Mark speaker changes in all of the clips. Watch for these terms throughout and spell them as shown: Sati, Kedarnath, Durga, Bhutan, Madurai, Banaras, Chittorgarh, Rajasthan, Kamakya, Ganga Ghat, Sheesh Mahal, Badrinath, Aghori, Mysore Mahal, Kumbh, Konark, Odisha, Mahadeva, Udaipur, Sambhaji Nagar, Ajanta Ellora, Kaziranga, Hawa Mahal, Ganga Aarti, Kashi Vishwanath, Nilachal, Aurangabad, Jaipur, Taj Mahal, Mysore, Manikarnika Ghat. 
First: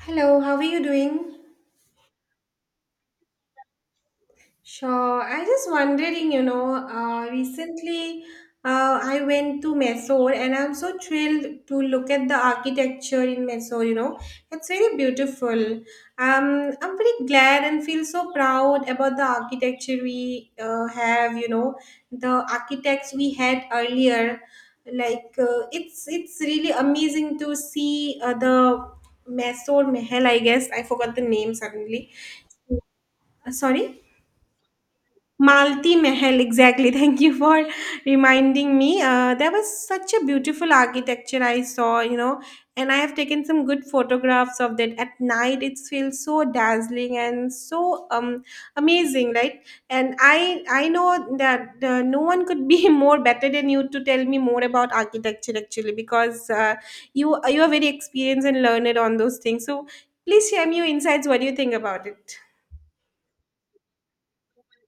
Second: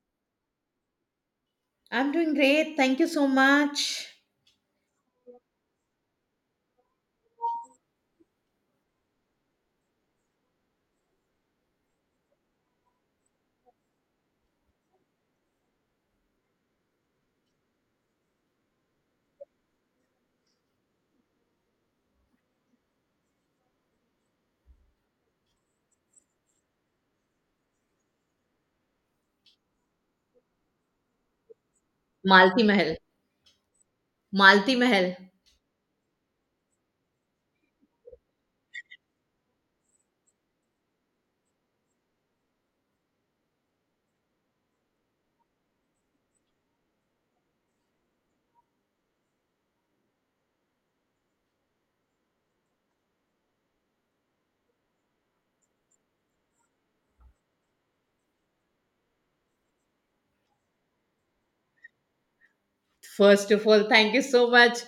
Speaker 1: Hello, how are you doing?
Speaker 2: I'm doing great. Thank you so much.
Speaker 1: Sure. I just wondering, recently I went to Mysore and I'm so thrilled to look at the architecture in Mysore, you know. It's very beautiful. I'm very glad and feel so proud about the architecture we have, you know, the architects we had earlier. Like it's really amazing to see the Mysore Mahal, I guess. I forgot the name suddenly.
Speaker 2: Malti Mahal.
Speaker 1: Sorry,
Speaker 2: Malti Mahal.
Speaker 1: malti mahal exactly. Thank you for reminding me. There was such a beautiful architecture I saw, you know, and I have taken some good photographs of that. At night it feels so dazzling and so amazing, right? And I know that no one could be more better than you to tell me more about architecture, actually, because you are very experienced and learned on those things, so please share me your insights. What do you think about it?
Speaker 2: First of all, thank you so much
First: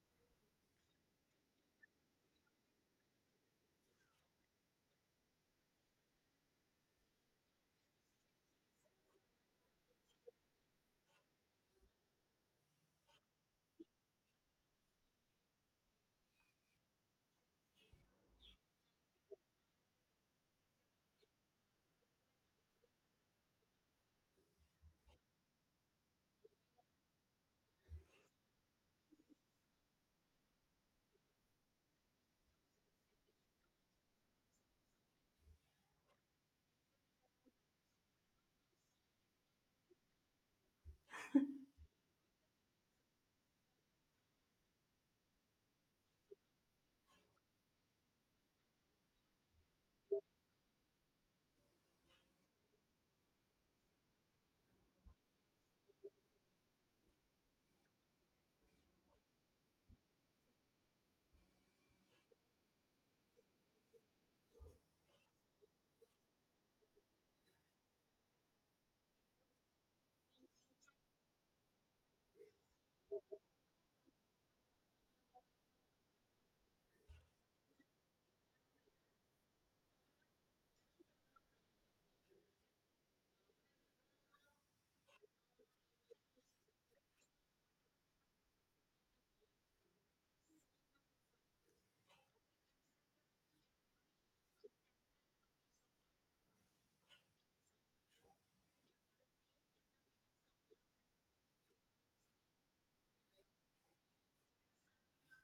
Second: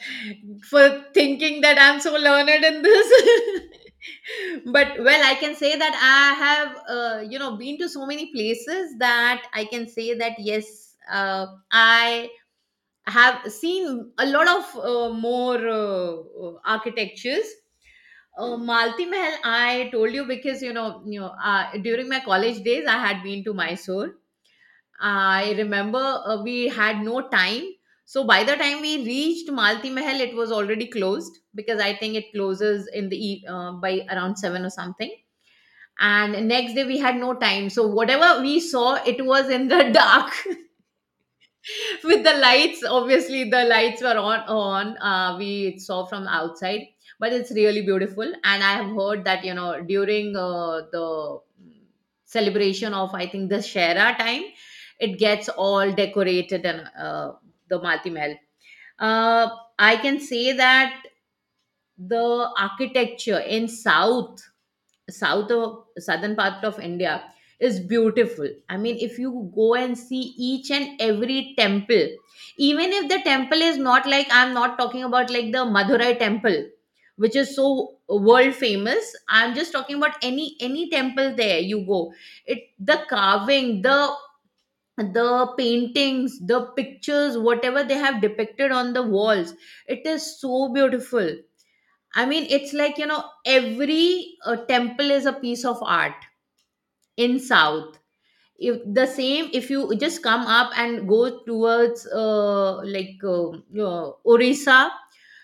Speaker 2: for thinking that I'm so learned in this. But well, I can say that I have, been to so many places that I can say that yes, I have seen a lot of more architectures. Malti Mahal, I told you because during my college days, I had been to Mysore. I remember we had no time, so by the time we reached Malti Mahal, it was already closed because I think it closes in the by around seven or something. And next day we had no time, so whatever we saw it was in the dark with the lights. Obviously the lights were on. We saw from outside, but it's really beautiful. And I have heard that during the celebration of, I think, the shera time, it gets all decorated. And the Malti Mahal, uh, I can say that the architecture in south of southern part of India is beautiful. I mean, if you go and see each and every temple, even if the temple is not like, I'm not talking about like the Madurai temple which is so world famous, I'm just talking about any temple. There you go, it, the carving, the paintings, the pictures, whatever they have depicted on the walls, it is so beautiful. I mean, it's like, every temple is a piece of art in South. If the same If you just come up and go towards like Orissa,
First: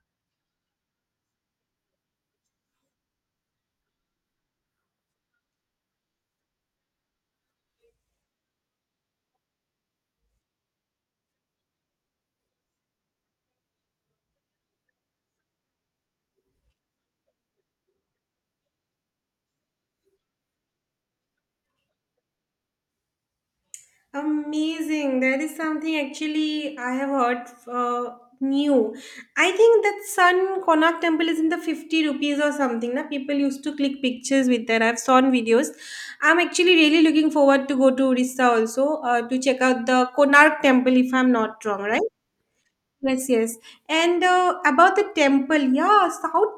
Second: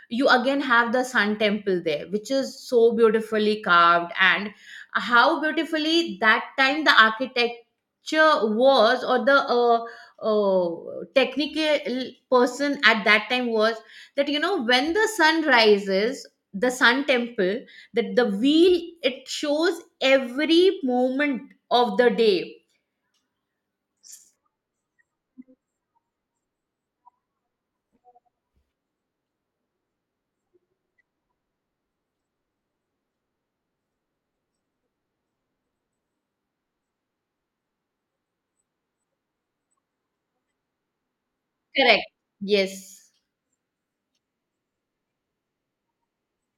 Speaker 2: you again have the Sun Temple there which is so beautifully carved. And how beautifully that time the architecture was, or the technical person at that time was, that when the sun rises, the Sun Temple, that the wheel, it shows every moment of the day.
Speaker 1: Amazing. That is something actually I have heard uh, new. I think that Sun Konark temple is in the 50 rupees or something. Na? People used to click pictures with that. I've seen videos. I'm actually really looking forward to go to Orissa also to check out the Konark temple, if I'm not wrong,
Speaker 2: Correct.
Speaker 1: right?
Speaker 2: Yes.
Speaker 1: Yes, yes. And about the temple, yeah, South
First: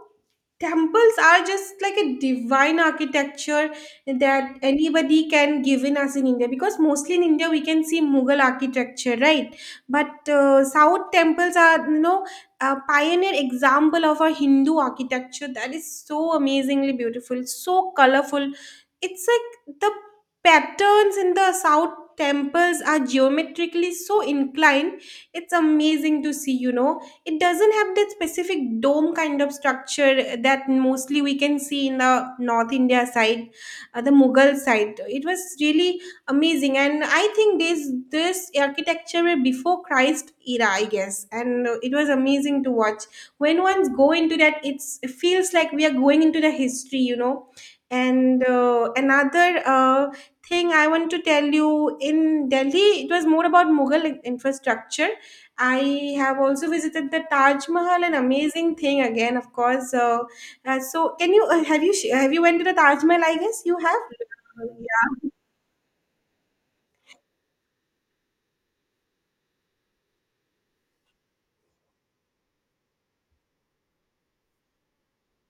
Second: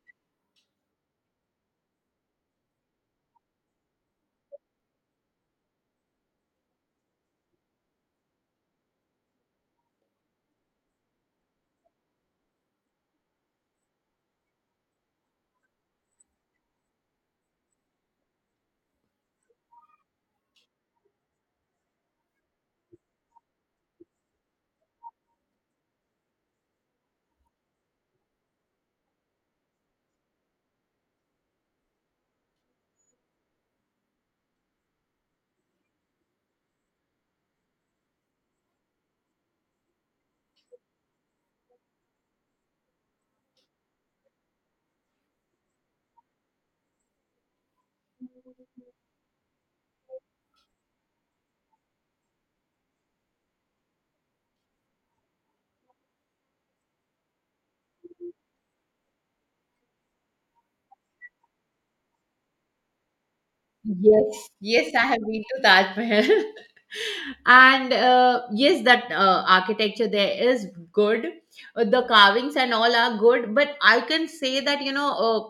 Speaker 1: temples are just like a divine architecture that anybody can give in us in India, because mostly in India we can see Mughal architecture, right? But South temples are, you know, a pioneer example of our Hindu architecture that is so amazingly beautiful, so colorful. It's like the patterns in the South temples are geometrically so inclined. It's amazing to see, you know. It doesn't have that specific dome kind of structure that mostly we can see in the North India side. The Mughal side, it was really amazing. And I think this architecture were before Christ era, I guess. And it was amazing to watch. When ones go into that, it's it feels like we are going into the history, you know. And another thing I want to tell you, in Delhi it was more about Mughal infrastructure. I have also visited the Taj Mahal, an amazing thing again, of course. So, can you have you went to the Taj Mahal? I guess you have.
Speaker 2: Yes. Yes, I have
Speaker 1: Yeah.
Speaker 2: been to Taj Mahal. And yes, that architecture there is good. The carvings and all are good, but I can say that, you know, uh,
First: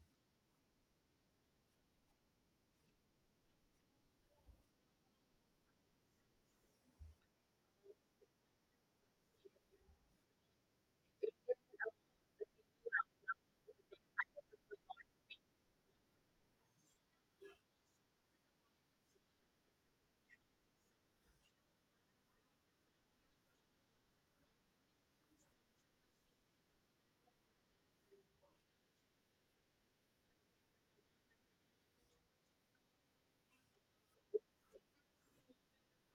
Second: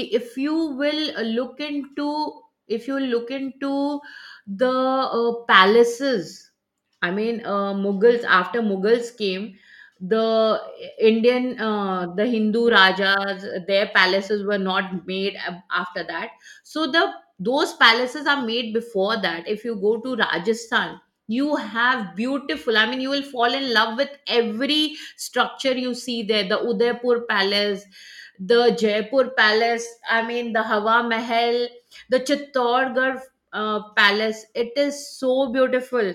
Speaker 2: i- if you will look into if you look into the palaces. I mean, mughals, after mughals came, the indian the hindu rajas, their palaces were not made after that. So the those palaces are made before that. If you go to Rajasthan, you have beautiful, I mean, you will fall in love with every structure you see there: the Udaipur Palace, the Jaipur Palace, I mean, the Hawa Mahal, the Chittorgarh Palace. It is so beautiful.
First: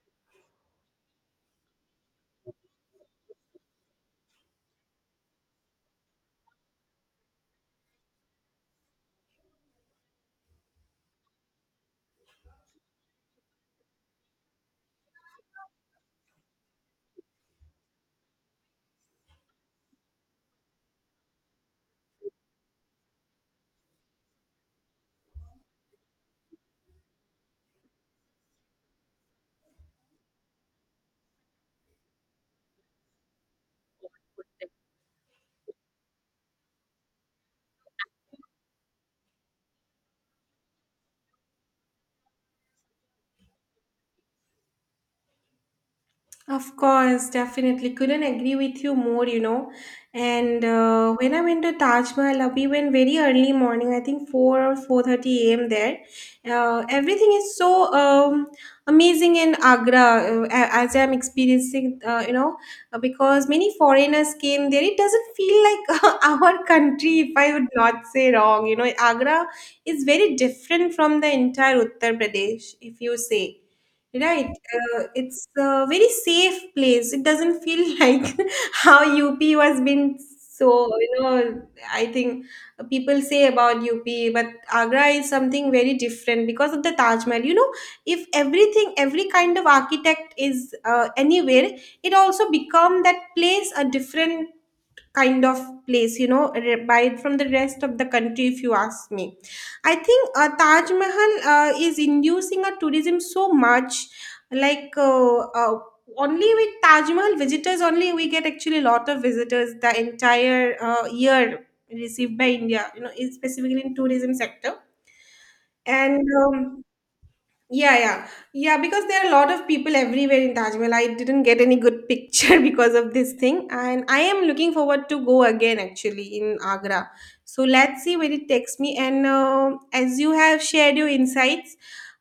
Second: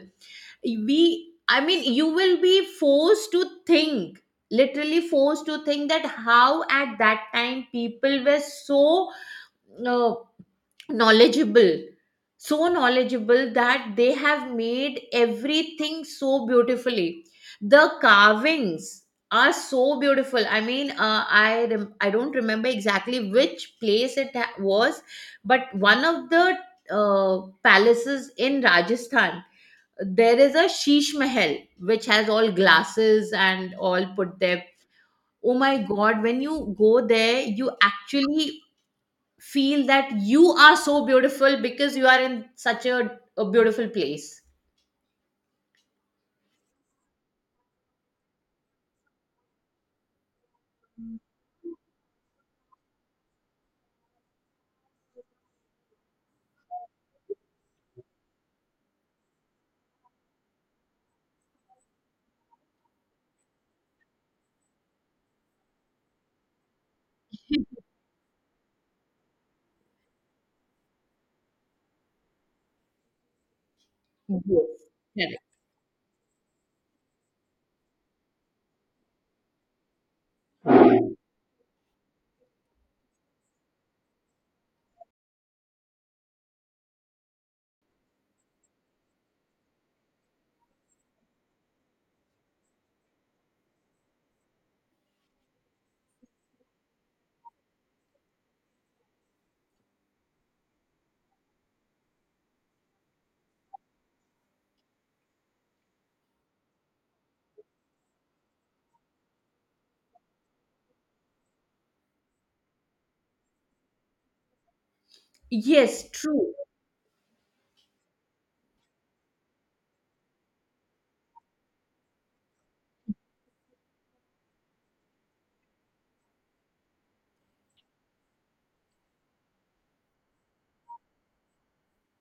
Speaker 2: We, I mean, you will be forced to think, literally forced to think that how at that time people were so. Uh, knowledgeable, so knowledgeable that they have made everything so beautifully. The carvings are so beautiful. I mean, I don't remember exactly which place it was, but one of the palaces in Rajasthan, there is a Sheesh Mahal which has all glasses and all put there. Oh my god, when you go there you actually feel that you are so beautiful because you are in such a beautiful place.
Speaker 1: Of course, definitely. Couldn't agree with you more, you know. And when I went to Taj Mahal, we went very early morning. I think 4 or 4:30 a.m. There, everything is so amazing in Agra, as I'm experiencing, you know, because many foreigners came there. It doesn't feel like our country, if I would not say wrong. You know, Agra is very different from the entire Uttar Pradesh, if you say. Right.
Speaker 2: Yes. Correct.
Speaker 1: It's a very safe place. It doesn't feel like how UP has been, so, you know, I think people say about UP, but Agra is something very different because of the Taj Mahal. You know, if everything, every kind of architect is anywhere, it also become that place a different kind of place, you know, buy it from the rest of the country, if you ask me. I think Taj Mahal is inducing a tourism so much, like uh, only with Taj Mahal visitors only we get actually a lot of visitors the entire year received by India, you know, specifically in tourism sector.
Speaker 2: Yes,
Speaker 1: And
Speaker 2: true.
Speaker 1: yeah, yeah. Yeah, because there are a lot of people everywhere in Taj Mahal. I didn't get any good picture because of this thing. And I am looking forward to go again actually in Agra. So let's see where it takes me. And as you have shared your insights,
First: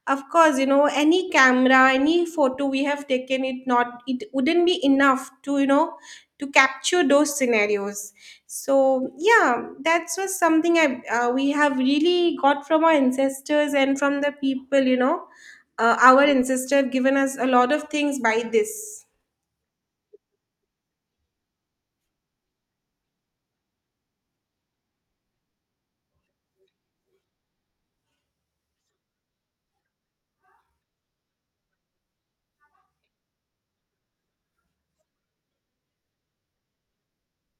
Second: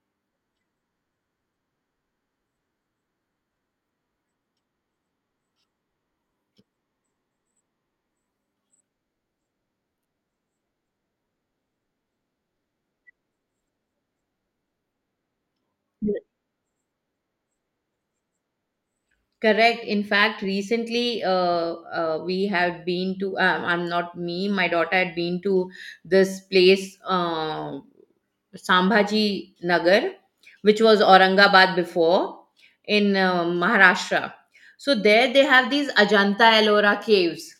Speaker 1: of course, you know, any camera, any photo we have taken it, not, it wouldn't be enough to, you know, to capture those scenarios. So yeah, that was something I we have really got from our ancestors and from the people, you know. Our ancestors have given us a lot of things by this.
Speaker 2: Correct. In fact, recently we have been to, I'm not me, my daughter had been to this place, Sambhaji Nagar, which was Aurangabad before, in Maharashtra. So there they have these Ajanta Ellora caves.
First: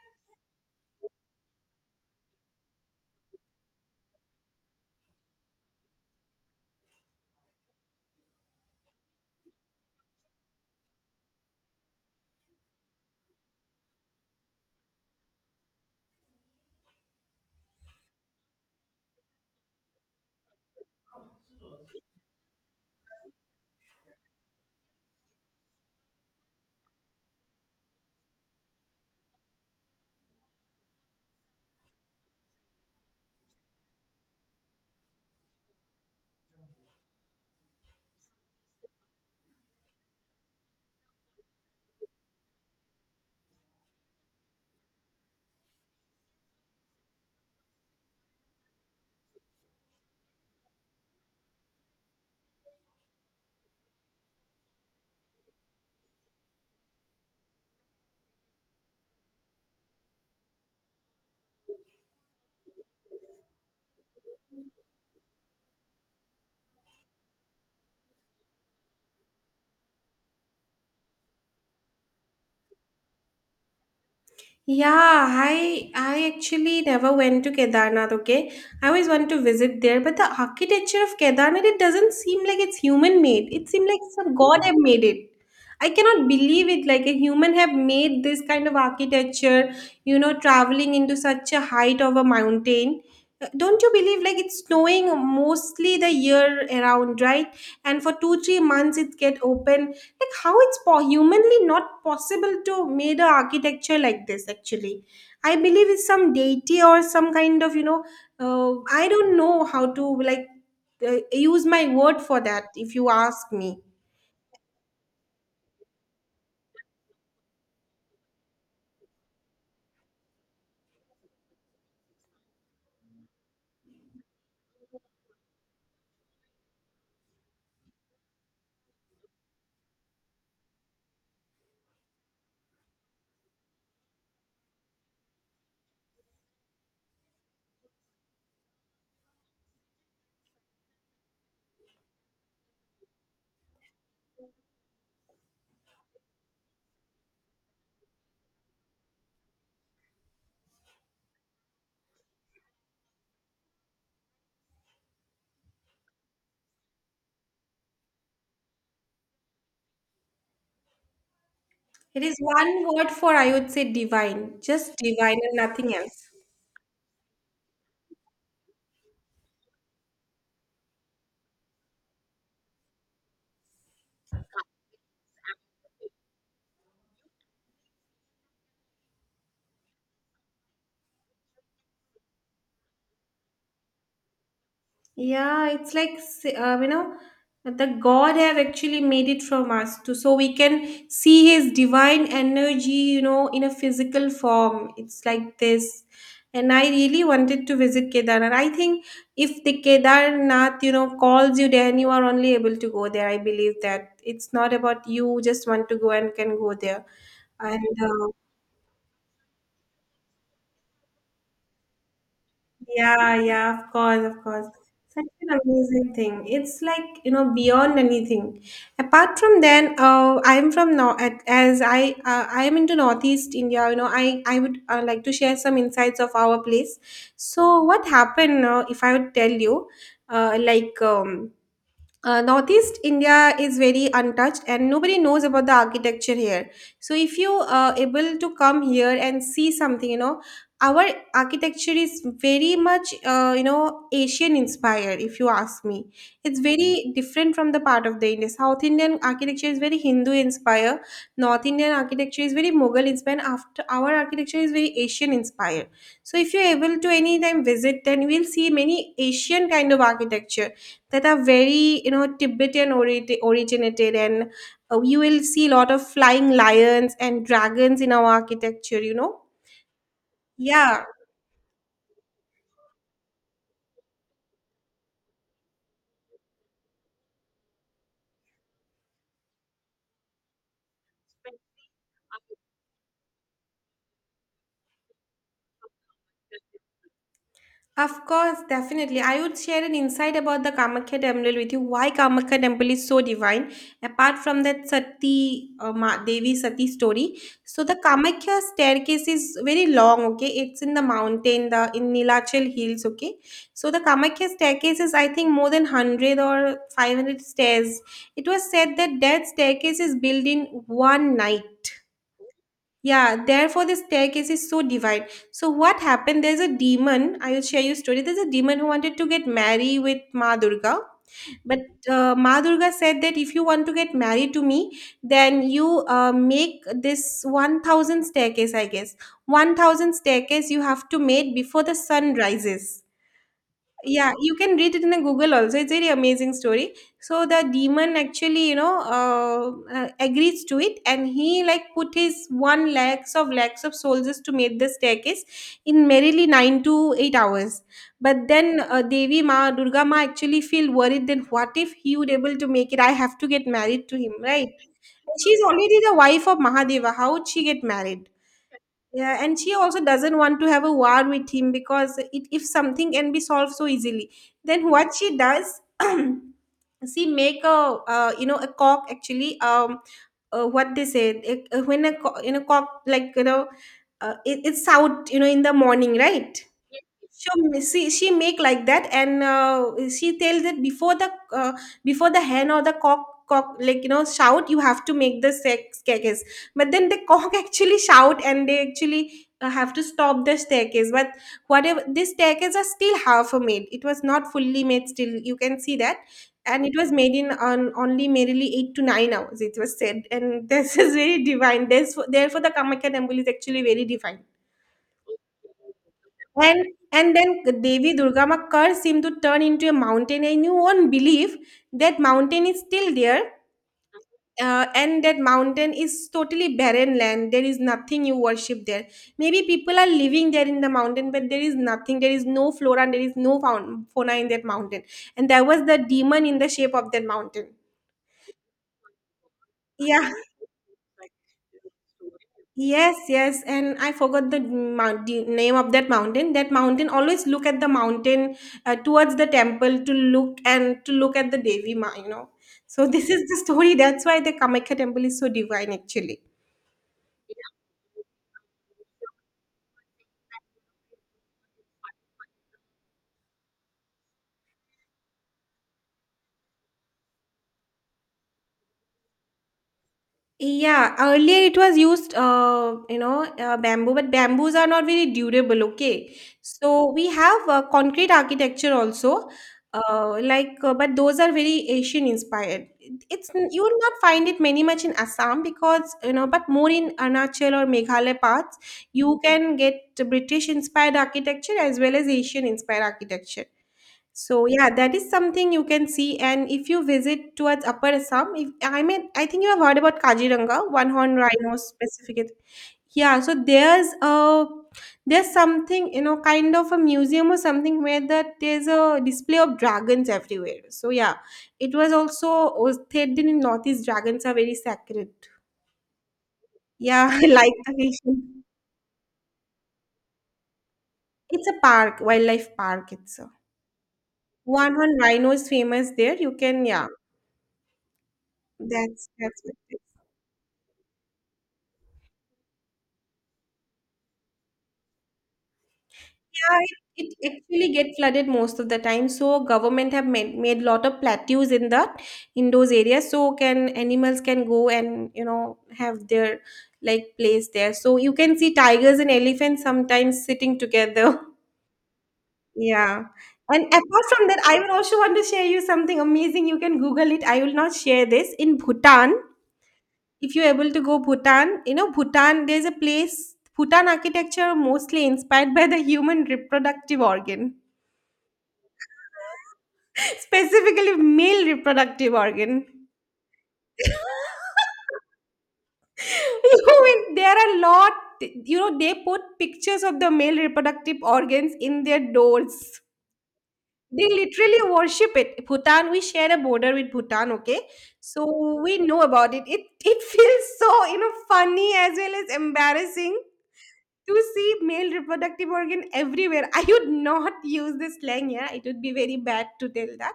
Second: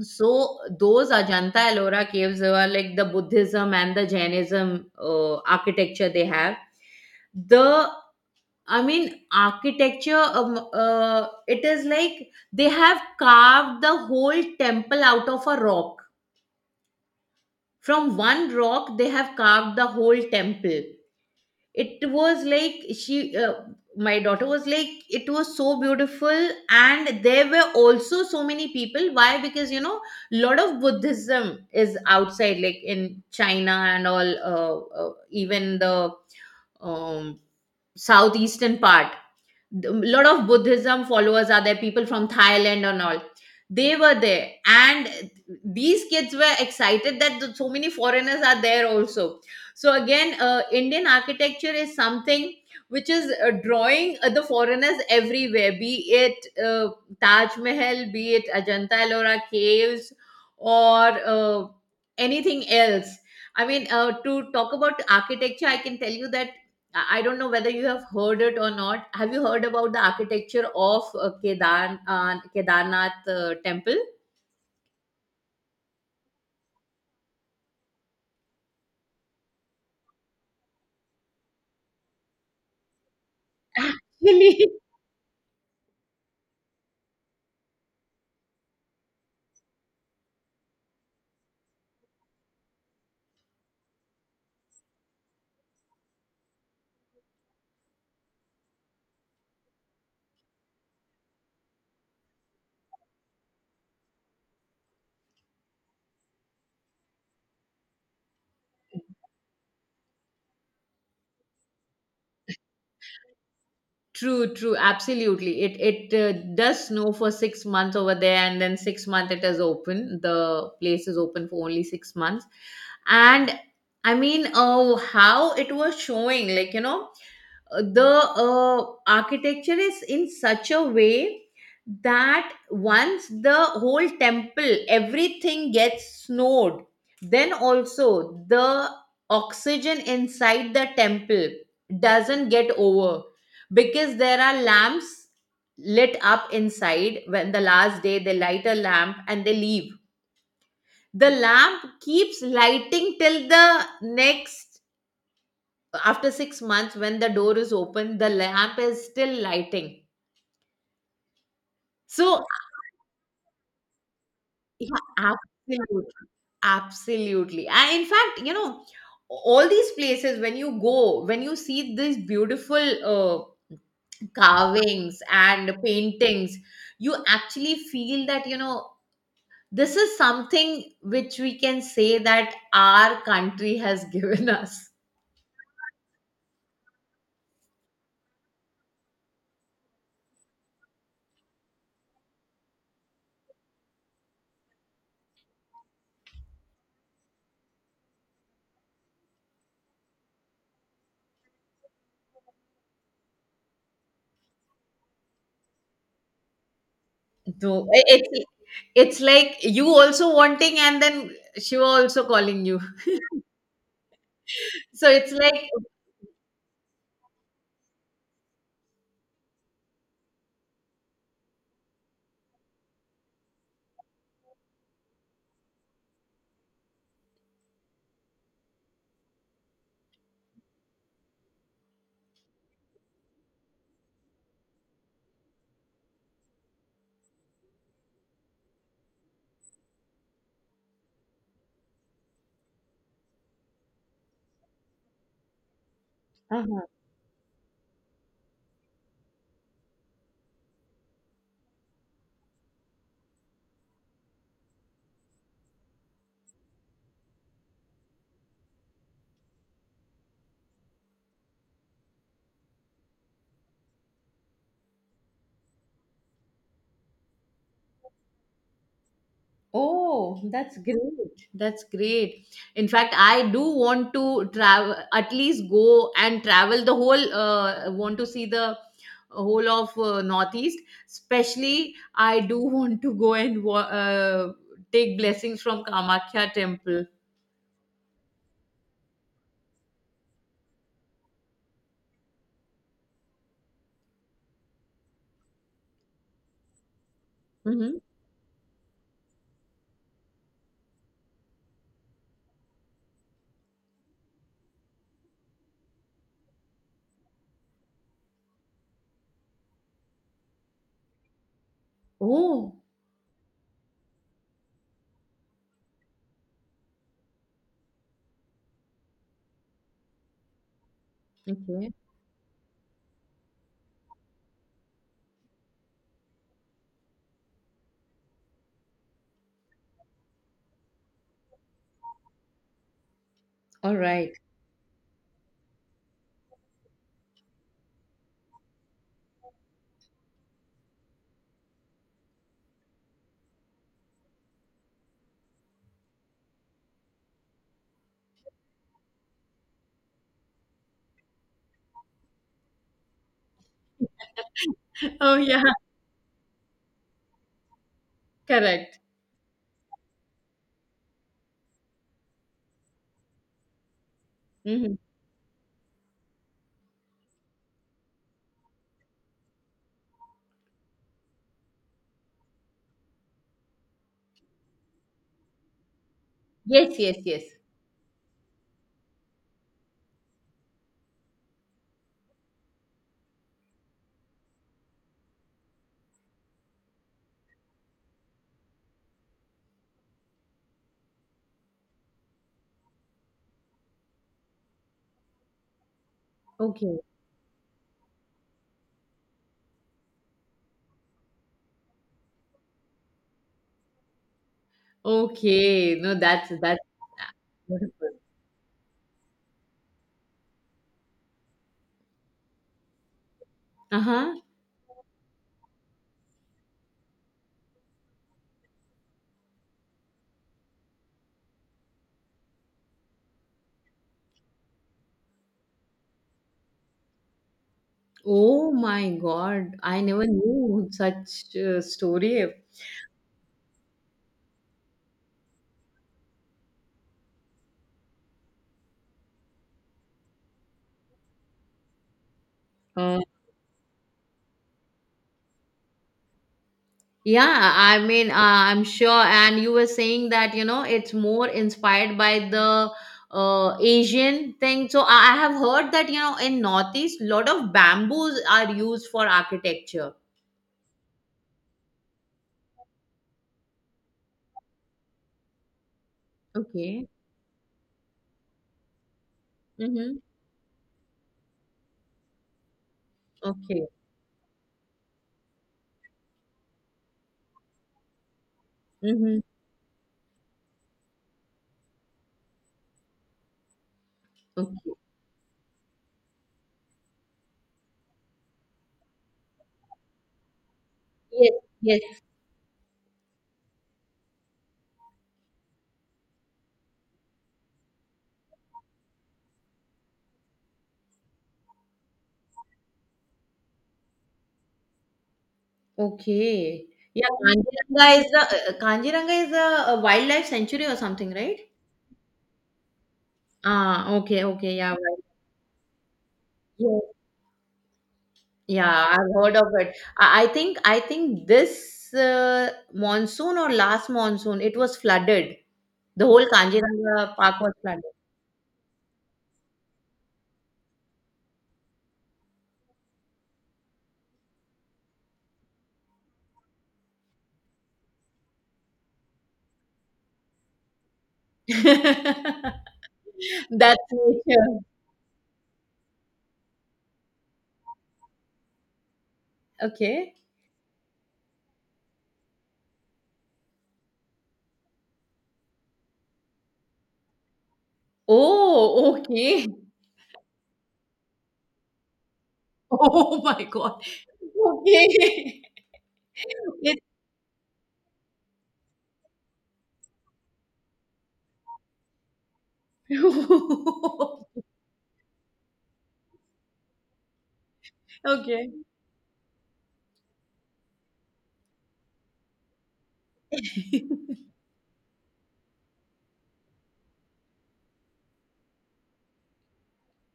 Speaker 2: So those Ajanta Ellora caves were like the Buddhism and the Jainism architecture they have. The I mean, architecture, it is like they have carved the whole temple out of a rock. From one rock they have carved the whole temple. It was like she my daughter was like it was so beautiful. And there were also so many people. Why? Because a lot of Buddhism is outside, like in China and all. Even the um, southeastern part, a lot of Buddhism followers are there, people from Thailand and all. They were there, and these kids were excited that so many foreigners are there also. So again, Indian architecture is something which is drawing the foreigners everywhere, be it Taj Mahal, be it Ajanta Ellora caves or uh, anything else. I mean, to talk about architecture I can tell you that I don't know whether you have heard it or not. Have you heard about the architecture of Kedarnath temple?
Speaker 1: Yeah, I actually never went to Kedarnath, okay? I always want to visit there, but the architecture of Kedarnath, it doesn't seem like it's human made. It seems like some
Speaker 2: Actually,
Speaker 1: god have made it. I cannot believe it, like a human have made this kind of architecture, you know, traveling into such a height of a mountain. Don't you believe like it's snowing mostly the year around, right? And for two, 3 months it get open. Like how it's humanly not possible to made a architecture like this, actually. I believe it's some deity or some kind of, you know, uh, I don't know how to, like, use my word for that, if you ask me.
Speaker 2: True, true, absolutely. It does snow for 6 months over there, and then 6 months it is open. The place is open for only 6 months, and I mean, oh, how it was showing, like The architecture is in such a way that once the whole temple, everything gets snowed, then also the oxygen inside the temple doesn't get over because there are lamps lit up inside. When the last day they light a lamp and they leave, the lamp keeps lighting till the next. After 6 months when the door is open, the lamp is still lighting.
Speaker 1: It is
Speaker 2: So
Speaker 1: one word, for I would say divine.
Speaker 2: yeah,
Speaker 1: Just divine and nothing
Speaker 2: absolutely,
Speaker 1: else.
Speaker 2: absolutely. And in fact, all these places when you go, when you see these beautiful uh, carvings and paintings, you actually feel that this is something which we can say that our country has given us.
Speaker 1: Yeah, it's like you know, the God have actually made it from us to, so we can see His divine energy, you know, in a physical form. It's like this, and I really wanted to visit Kedar. And I think if the Kedarnath, you know, calls you there, and you are only able to go there, I believe that it's not about you just want to go and can go there.
Speaker 2: No,
Speaker 1: And
Speaker 2: it- it's it's like you also wanting and then Shiva also calling you.
Speaker 1: yeah, yeah, of course, of course.
Speaker 2: So
Speaker 1: Such
Speaker 2: it's
Speaker 1: an
Speaker 2: like.
Speaker 1: amazing thing. It's like, you know, beyond anything. Apart from then, I'm from North, as I am into Northeast India, you know, I would like to share some insights of our place. So what happened, if I would tell you, uh, like, um, Northeast India is very untouched and nobody knows about the architecture here. So if you are able to come here and see something, you know, our architecture is very much you know, Asian inspired, if you ask me. It's
Speaker 2: Uh-huh.
Speaker 1: very different from the part of the India. South Indian architecture is very Hindu inspired, North Indian architecture is very Mughal inspired, after our architecture is very Asian inspired. So if you're able to anytime visit, then you will see many Asian kind of architecture that are very, you know, Tibetan originated. And you will see a lot of flying lions and dragons in our architecture, you know.
Speaker 2: Oh, that's
Speaker 1: Yeah.
Speaker 2: great. That's great. In fact, I do want to travel, at least go and travel the whole, want to see the whole of Northeast. Especially, I do want to go and take blessings from Kamakya temple.
Speaker 1: Of course, definitely. I would share an insight about the Kamakya temple with you. Why Kamakya temple is so divine, apart from that Sati Devi Sati story. So the
Speaker 2: Mm-hmm.
Speaker 1: Kamakya staircase is very long. Okay, it's in the mountain, the in Nilachal hills. Okay, so the Kamakya staircase is, I think, more than 100 or 500 stairs. It was said that that staircase is built in one night.
Speaker 2: Oh,
Speaker 1: Yeah, therefore the staircase is so divide. So what happened? There's a demon. I will share you story. There's a demon who wanted to get married with Ma Durga, but
Speaker 2: okay.
Speaker 1: Ma Durga said that if you want to get married to me, then you make this 1,000 staircase. I guess 1,000 staircase you have to make before the sun rises.
Speaker 2: All
Speaker 1: Yeah,
Speaker 2: right.
Speaker 1: you can read it in the Google also. It's a very amazing story. So the demon actually, you know, agrees to it, and he like put his one lakhs of soldiers to make the staircase in merely 9 to 8 hours. But then Devi Ma Durga Ma actually feel worried. Then what if he would able to make it? I have to get married to him, right?
Speaker 2: Oh,
Speaker 1: She's
Speaker 2: yeah,
Speaker 1: already the wife of Mahadeva. How would she get married?
Speaker 2: correct.
Speaker 1: Yeah, and she also doesn't want to have a war with him because it, if something can be solved so easily, then
Speaker 2: Hmm.
Speaker 1: what she does, she make a you know, a cock actually, what they say it, when a you know, cock like, you know, it's out, you know, in the morning, right?
Speaker 2: Yes, yes, yes.
Speaker 1: She make like that, and she tells that before the hen or the cock like, you know, shout, you have to make the sex staircase. But then the cock actually shout, and they actually have to stop the staircase. But whatever this staircase are still half a made, it was not fully made, still you can see that. And it
Speaker 2: Okay.
Speaker 1: was made in on only merely 8 to 9 hours, it was said, and this is very divine. There's therefore the Kamakya temple is actually very divine.
Speaker 2: Okay, no, that's
Speaker 1: And and then
Speaker 2: beautiful.
Speaker 1: Devi Durga Ma, curse him to turn into a mountain, and you won't believe that mountain is still there.
Speaker 2: Uh huh.
Speaker 1: And that mountain is totally barren land. There is nothing you worship there. Maybe people are living there in the mountain, but there is nothing. There is no flora and there is no fauna in that mountain. And that was the demon in the shape of that mountain.
Speaker 2: Oh my God, I never
Speaker 1: Yeah.
Speaker 2: knew such a story.
Speaker 1: Yes, yes, and I forgot the name of that mountain. That mountain always look at the mountain towards the temple to look and to look at the Devi Ma, you know. So
Speaker 2: Uh,
Speaker 1: this is the story. That's why the Kamakhya temple is so divine, actually.
Speaker 2: yeah, I mean, I'm sure. And you were saying that it's more inspired by the Asian thing. So I have heard that in Northeast, lot of bamboos are used for architecture.
Speaker 1: Yeah, earlier it was used, bamboo, but bamboos are not very durable, okay?
Speaker 2: Okay.
Speaker 1: So we have concrete architecture also,
Speaker 2: Mm-hmm.
Speaker 1: but those are very Asian inspired. It's you
Speaker 2: Okay.
Speaker 1: will not find it many much in Assam because, you know, but more in Arunachal or Meghalaya parts,
Speaker 2: Mm-hmm.
Speaker 1: you can get British inspired architecture as well as Asian inspired architecture. So yeah,
Speaker 2: Okay.
Speaker 1: that is something you can see. And if you visit towards Upper Assam, if I mean, I think you have heard about Kaziranga, one horn rhino
Speaker 2: Yes.
Speaker 1: specifically. Yeah, so there's something you know, kind of a museum or something where that there's a display of dragons everywhere. So yeah, it was also was said in Northeast dragons are very sacred.
Speaker 2: Okay.
Speaker 1: Yeah,
Speaker 2: Yeah,
Speaker 1: I like the
Speaker 2: Kanjiranga is the
Speaker 1: vision.
Speaker 2: Kaziranga is a wildlife sanctuary or something, right?
Speaker 1: It's a park, wildlife park. It's a
Speaker 2: Ah, okay, okay, yeah,
Speaker 1: one horn
Speaker 2: right.
Speaker 1: rhino is famous there. You can
Speaker 2: Yes.
Speaker 1: yeah,
Speaker 2: Yeah,
Speaker 1: that's
Speaker 2: I've heard
Speaker 1: that's.
Speaker 2: of it.
Speaker 1: What.
Speaker 2: I think this monsoon or last monsoon, it was flooded. The whole
Speaker 1: Yeah, it,
Speaker 2: Kanjiranga park
Speaker 1: it
Speaker 2: was
Speaker 1: actually
Speaker 2: flooded.
Speaker 1: get flooded most of the time. So government have made, made lot of plateaus in that in those areas. So can animals can go and you know have their like place there. So you can see tigers and elephants sometimes sitting together. Yeah. And
Speaker 2: That's
Speaker 1: apart from that, I
Speaker 2: nature.
Speaker 1: will also want to share you something amazing. You can Google it. I will not share this. In Bhutan,
Speaker 2: Okay.
Speaker 1: if you're able to go Bhutan, you know, Bhutan, there's a place, Bhutan architecture mostly inspired by the human reproductive organ.
Speaker 2: Oh, okay.
Speaker 1: Specifically, male reproductive organ.
Speaker 2: Oh my God. Okay.
Speaker 1: You mean, there are lot, you know, they put pictures of the male reproductive organs in their doors.
Speaker 2: It,
Speaker 1: They literally worship it. Bhutan, we share a border with Bhutan, okay?
Speaker 2: Okay.
Speaker 1: So we know about it. It feels so, you know, funny as well as embarrassing to see male reproductive organ everywhere. I would not use this slang. Yeah, it would be very bad to tell that.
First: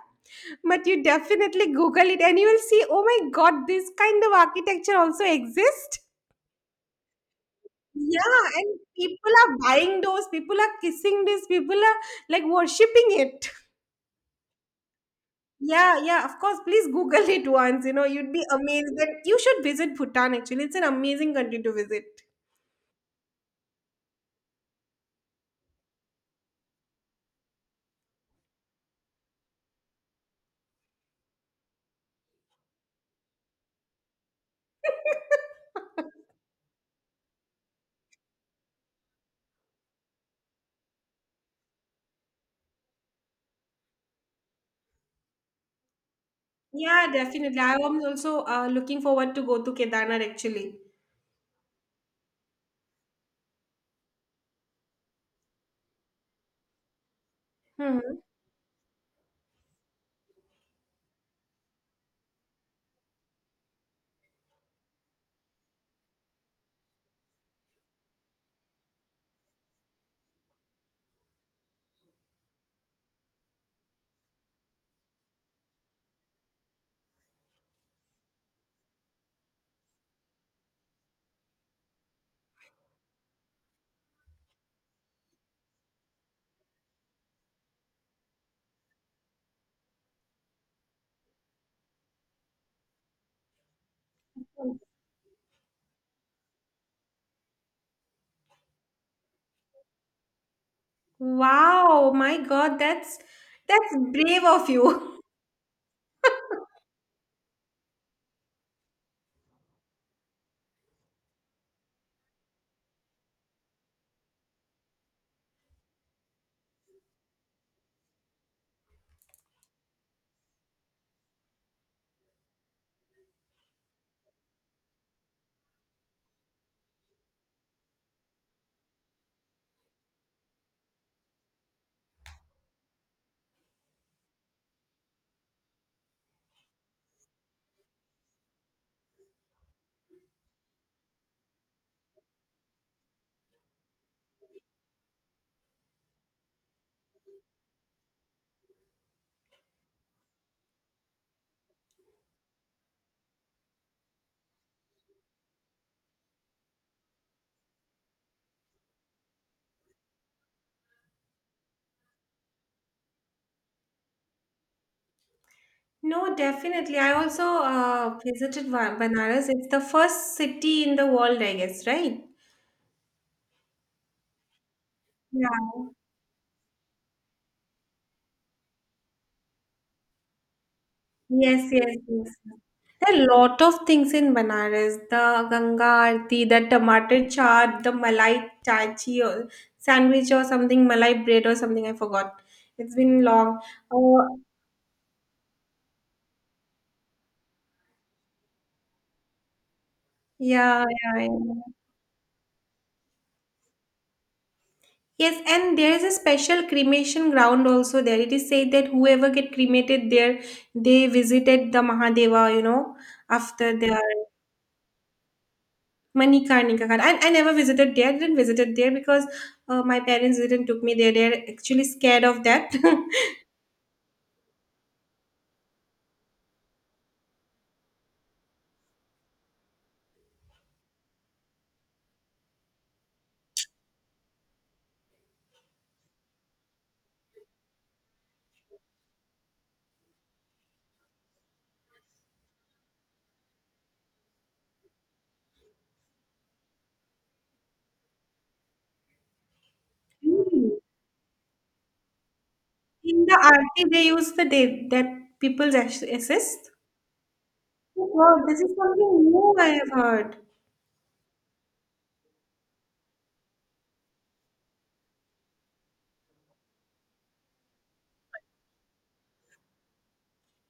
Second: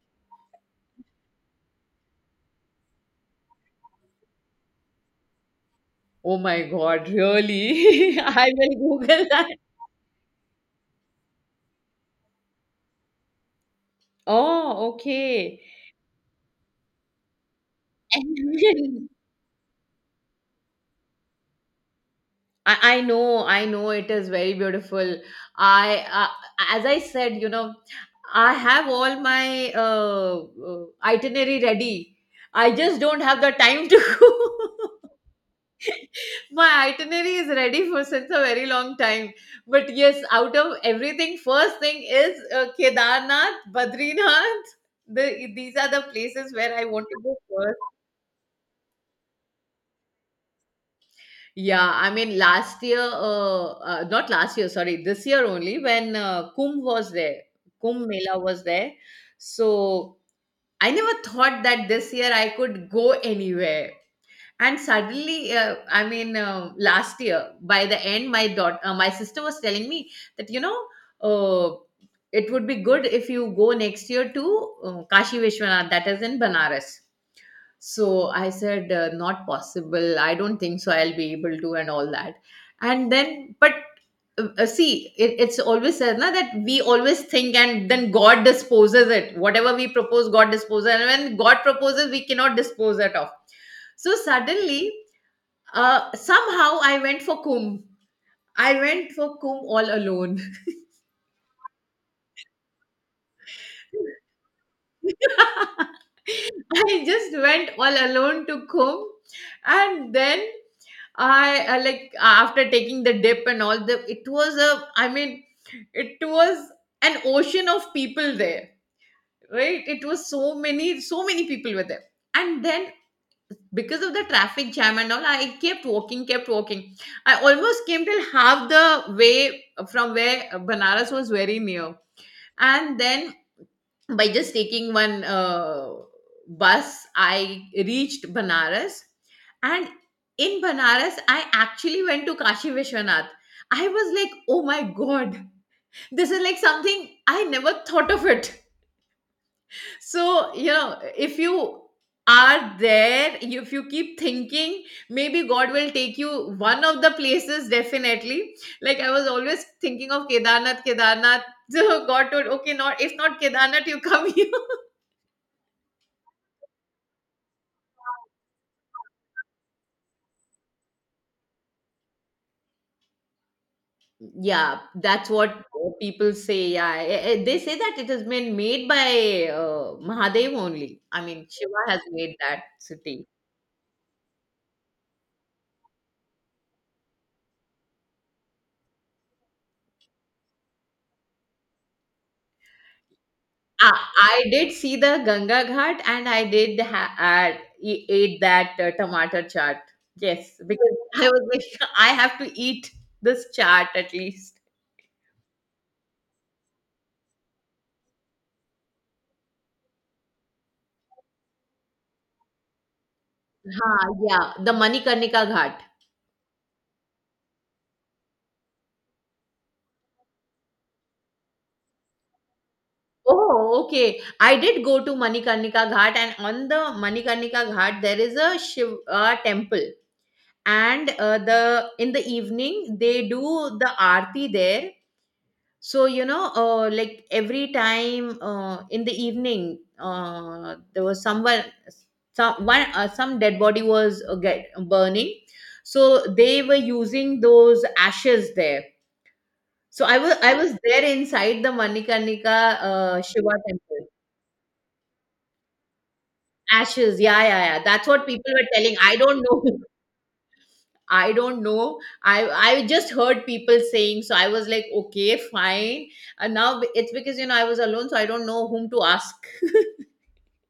Speaker 1: But you definitely Google it and you will see, oh my God, this kind of architecture also exists.
Speaker 2: Oh my god, really?
Speaker 1: Yeah,
Speaker 2: I
Speaker 1: and
Speaker 2: will Google
Speaker 1: people
Speaker 2: that.
Speaker 1: are buying those, people are kissing this, people are like worshipping it.
Speaker 2: Oh, okay.
Speaker 1: Yeah, yeah, of course. Please Google it once. You know, you'd
Speaker 2: And
Speaker 1: be amazed
Speaker 2: then-
Speaker 1: that you should visit Bhutan actually. It's an amazing country to visit.
Speaker 2: I know, I know it is very beautiful. I, as I said, I have all my itinerary ready. I just don't have the time to go. My itinerary is ready for since a very long time. But yes, out of everything, first thing is Kedarnath, Badrinath, the, these are the places where I want
Speaker 1: Yeah,
Speaker 2: to go
Speaker 1: definitely. I
Speaker 2: first.
Speaker 1: am also looking forward to go to Kedarnath actually.
Speaker 2: Yeah, I mean, last year, uh, not last year, sorry, this year only, when Kumbh was there, Kumbh
Speaker 1: Hmm.
Speaker 2: Mela was there. So I never thought that this year I could go anywhere. And suddenly, last year by the end, my daughter my sister was telling me that uh, it would be good if you go next year to Kashi Vishwanath that is in Banaras. So I said, not possible, I don't think so I'll be able to, and all that. And then, but see, it's always said, na, that we always think and then god disposes it. Whatever we propose, god disposes, and when god proposes we cannot dispose it of. So suddenly, somehow I went for Kumbh. I went for Kumbh all alone.
Speaker 1: Wow, my God, that's brave of you.
Speaker 2: I just went all alone to Kumbh. And then, I, like, after taking the dip and all, the, it was a, I mean, it was an ocean of people there, right? It was so many, so many people were there. And then because of the traffic jam and all, I kept walking, kept walking. I almost came till half the way, from where Banaras was very near. And then by just taking one bus, I reached Banaras. And in Banaras I actually went to Kashi Vishwanath. I was like, oh my god, this is like something I never thought of it. So, if you are there, if you keep thinking, maybe God will take you one of the places, definitely. Like I was always thinking of Kedarnath, Kedarnath. So God told, okay, not if not Kedarnath, you come here.
Speaker 1: No, definitely. I also visited Banaras. It's the first city in the world, I guess, right?
Speaker 2: Yeah, that's
Speaker 1: Yeah.
Speaker 2: what people say. Yeah, they say that it has been made by Mahadev only. I mean,
Speaker 1: Yes,
Speaker 2: Shiva
Speaker 1: yes,
Speaker 2: has
Speaker 1: yes.
Speaker 2: made that
Speaker 1: There are a
Speaker 2: city.
Speaker 1: lot of things in Banaras. The Ganga Aarti, the tomato chaat, the malai chachi or sandwich or something, malai bread or something. I forgot. It's been long.
Speaker 2: I
Speaker 1: Oh,
Speaker 2: I did see the Ganga Ghat and I did ate that tomato chaat. Yes,
Speaker 1: yeah,
Speaker 2: because
Speaker 1: yeah,
Speaker 2: I was
Speaker 1: yeah.
Speaker 2: like, I have to eat this chaat at least.
Speaker 1: Yes, and there is a special cremation ground also there. It is said that whoever get cremated there, they visited the Mahadeva, you know, after
Speaker 2: Ha,
Speaker 1: their
Speaker 2: yeah, the Manikarnika Ghat.
Speaker 1: Manikarnika. Ghat. I never visited there. I didn't visited there because my parents didn't took me there. They're actually scared of that.
Speaker 2: Oh, okay. I did go to Manikarnika Ghat, and on the Manikarnika Ghat, there is a Shiv temple. And the in the evening they do the aarti there. So like every time, in the evening, there was someone some one some dead body was, get, burning. So they were using those ashes there. So I was
Speaker 1: Really?
Speaker 2: there inside the Manikarnika
Speaker 1: In the
Speaker 2: Shiva
Speaker 1: RT,
Speaker 2: temple.
Speaker 1: they use the day that people's assist.
Speaker 2: Ashes, yeah, yeah, yeah,
Speaker 1: Oh,
Speaker 2: that's what
Speaker 1: wow,
Speaker 2: people
Speaker 1: this
Speaker 2: were
Speaker 1: is
Speaker 2: telling. I
Speaker 1: something
Speaker 2: don't
Speaker 1: new
Speaker 2: know.
Speaker 1: I have heard.
Speaker 2: I don't know. I i just heard people saying, so I was like, okay, fine. And now it's because I was alone, so I don't know whom to ask.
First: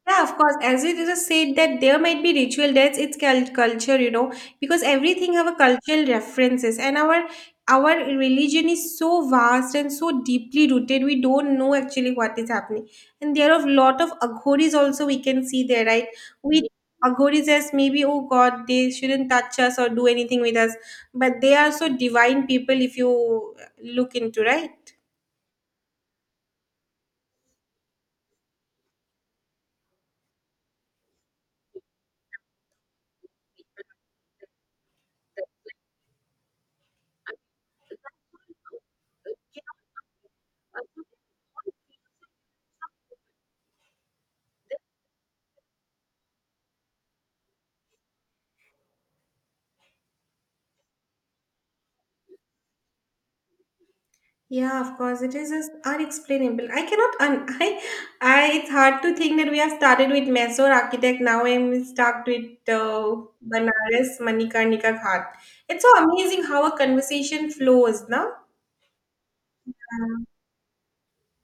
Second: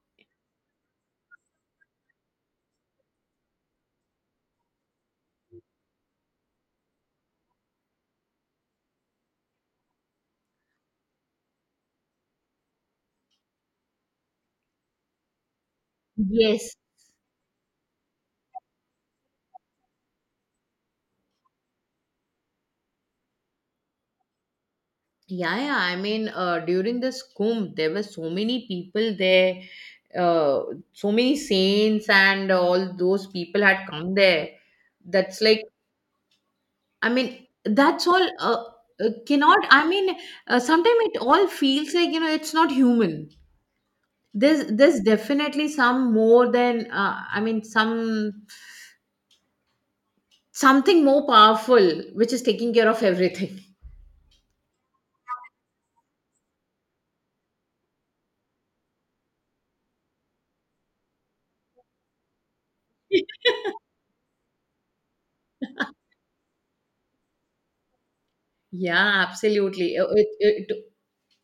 Speaker 1: Yeah, of course. As you just said that there might be ritual that's culture, you know, because everything have a cultural references and our religion is so vast and so deeply rooted. We don't know actually what is happening, and there are a lot of aghoris also we can see there, right? We
Speaker 2: Yes.
Speaker 1: aghoris as maybe oh God, they shouldn't touch us or do anything with us, but they are so divine people if you look into right.
Speaker 2: Yeah, yeah. I mean, during this Kumbh, there were so many people there, uh, so many saints and all those people had come there. That's like, I mean, that's all cannot, I mean, sometimes it all feels like, it's not human. There's definitely some more than, I mean, something more powerful which is taking care of everything.
Speaker 1: Yeah, of course, it is just unexplainable. I cannot un I it's hard to think that we have started with Mysore architect. Now I'm stuck with Banaras Manikarnika Ghat. It's so amazing how a conversation flows, no?
Speaker 2: Yeah, absolutely. Uh,
Speaker 1: Uh,
Speaker 2: It, it,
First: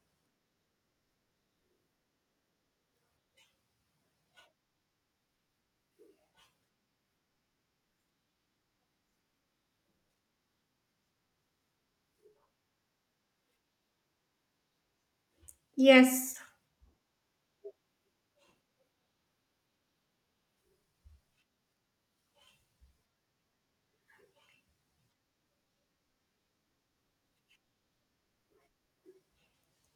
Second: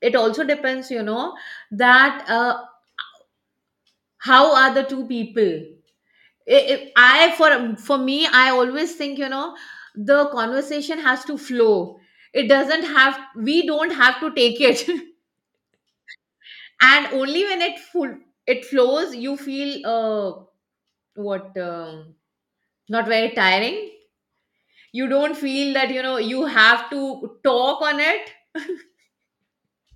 Speaker 2: it also depends that how are the two people. I for me I always think, the conversation has to flow. It doesn't have We don't have to take it.
Speaker 1: yes.
Speaker 2: And only when it full it flows you feel, what, not very tiring. You don't feel that you have to talk on it.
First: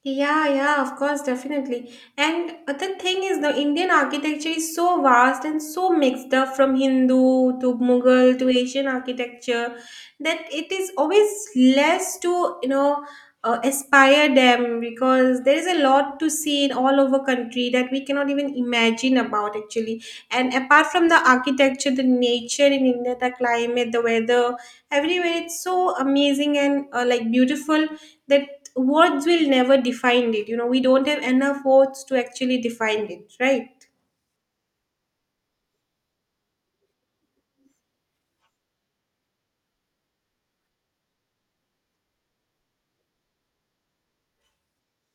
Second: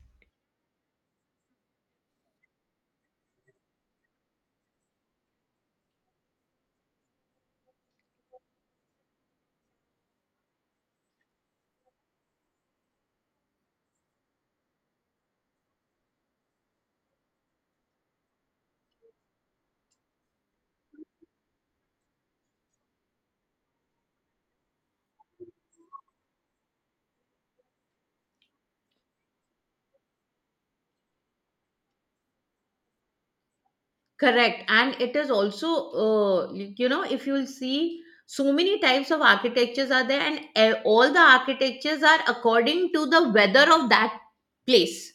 Speaker 1: Yeah, yeah, of course, definitely. And the thing is, the Indian architecture is so vast and so mixed up from Hindu to Mughal to Asian architecture that it is always less to, you know, aspire them because there is a lot to see in all over country that we cannot even imagine about actually. And apart from the architecture, the nature in India, the climate, the weather, everywhere it's so amazing and beautiful that words will never define it, you know, we don't have enough words to actually define it, right?
Speaker 2: Correct. And it is also, if you'll see, so many types of architectures are there. And all the architectures are according to the weather of that place.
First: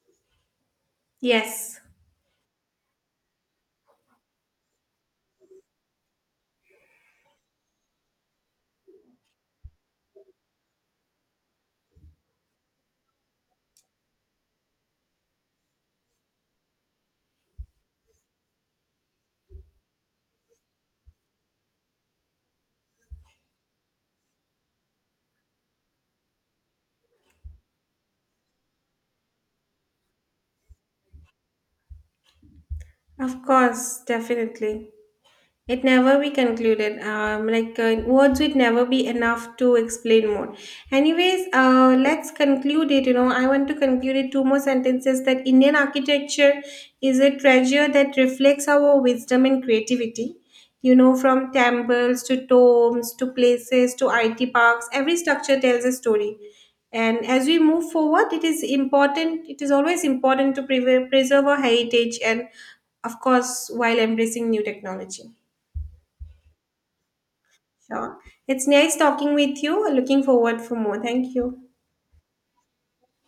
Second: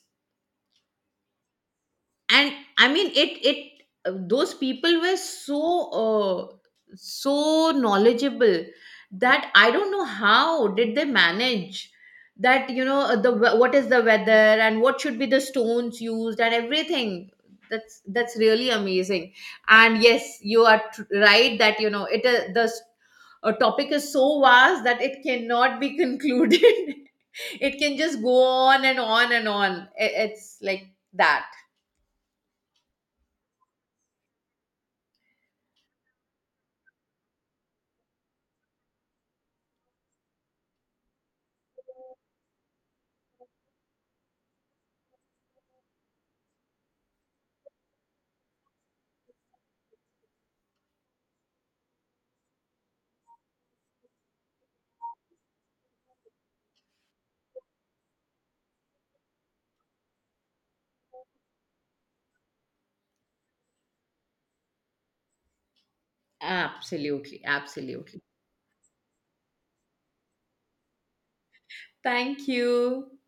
Speaker 1: Yes,
Speaker 2: And I mean, it those people were so, uh, so knowledgeable that I don't know how did they manage that. What is the weather, and what should be the stones used, and everything? That's really amazing. And yes, you are right that a topic is so vast that it cannot be concluded. It can just go on and on and on. It's like that.
Speaker 1: of course, definitely. It never be concluded. Words would never be enough to explain more. Anyways, let's conclude it. You know, I want to conclude it two more sentences that Indian architecture is a treasure that reflects our wisdom and creativity. You know, from temples to tombs to places to IT parks, every structure tells a story. And as we move forward, it is important. It is always important to preserve our heritage and, of course, while embracing new technology.
Speaker 2: Absolutely,
Speaker 1: Sure.
Speaker 2: absolutely.
Speaker 1: It's nice talking with you. Looking forward for more. Thank you.
Speaker 2: Thank you.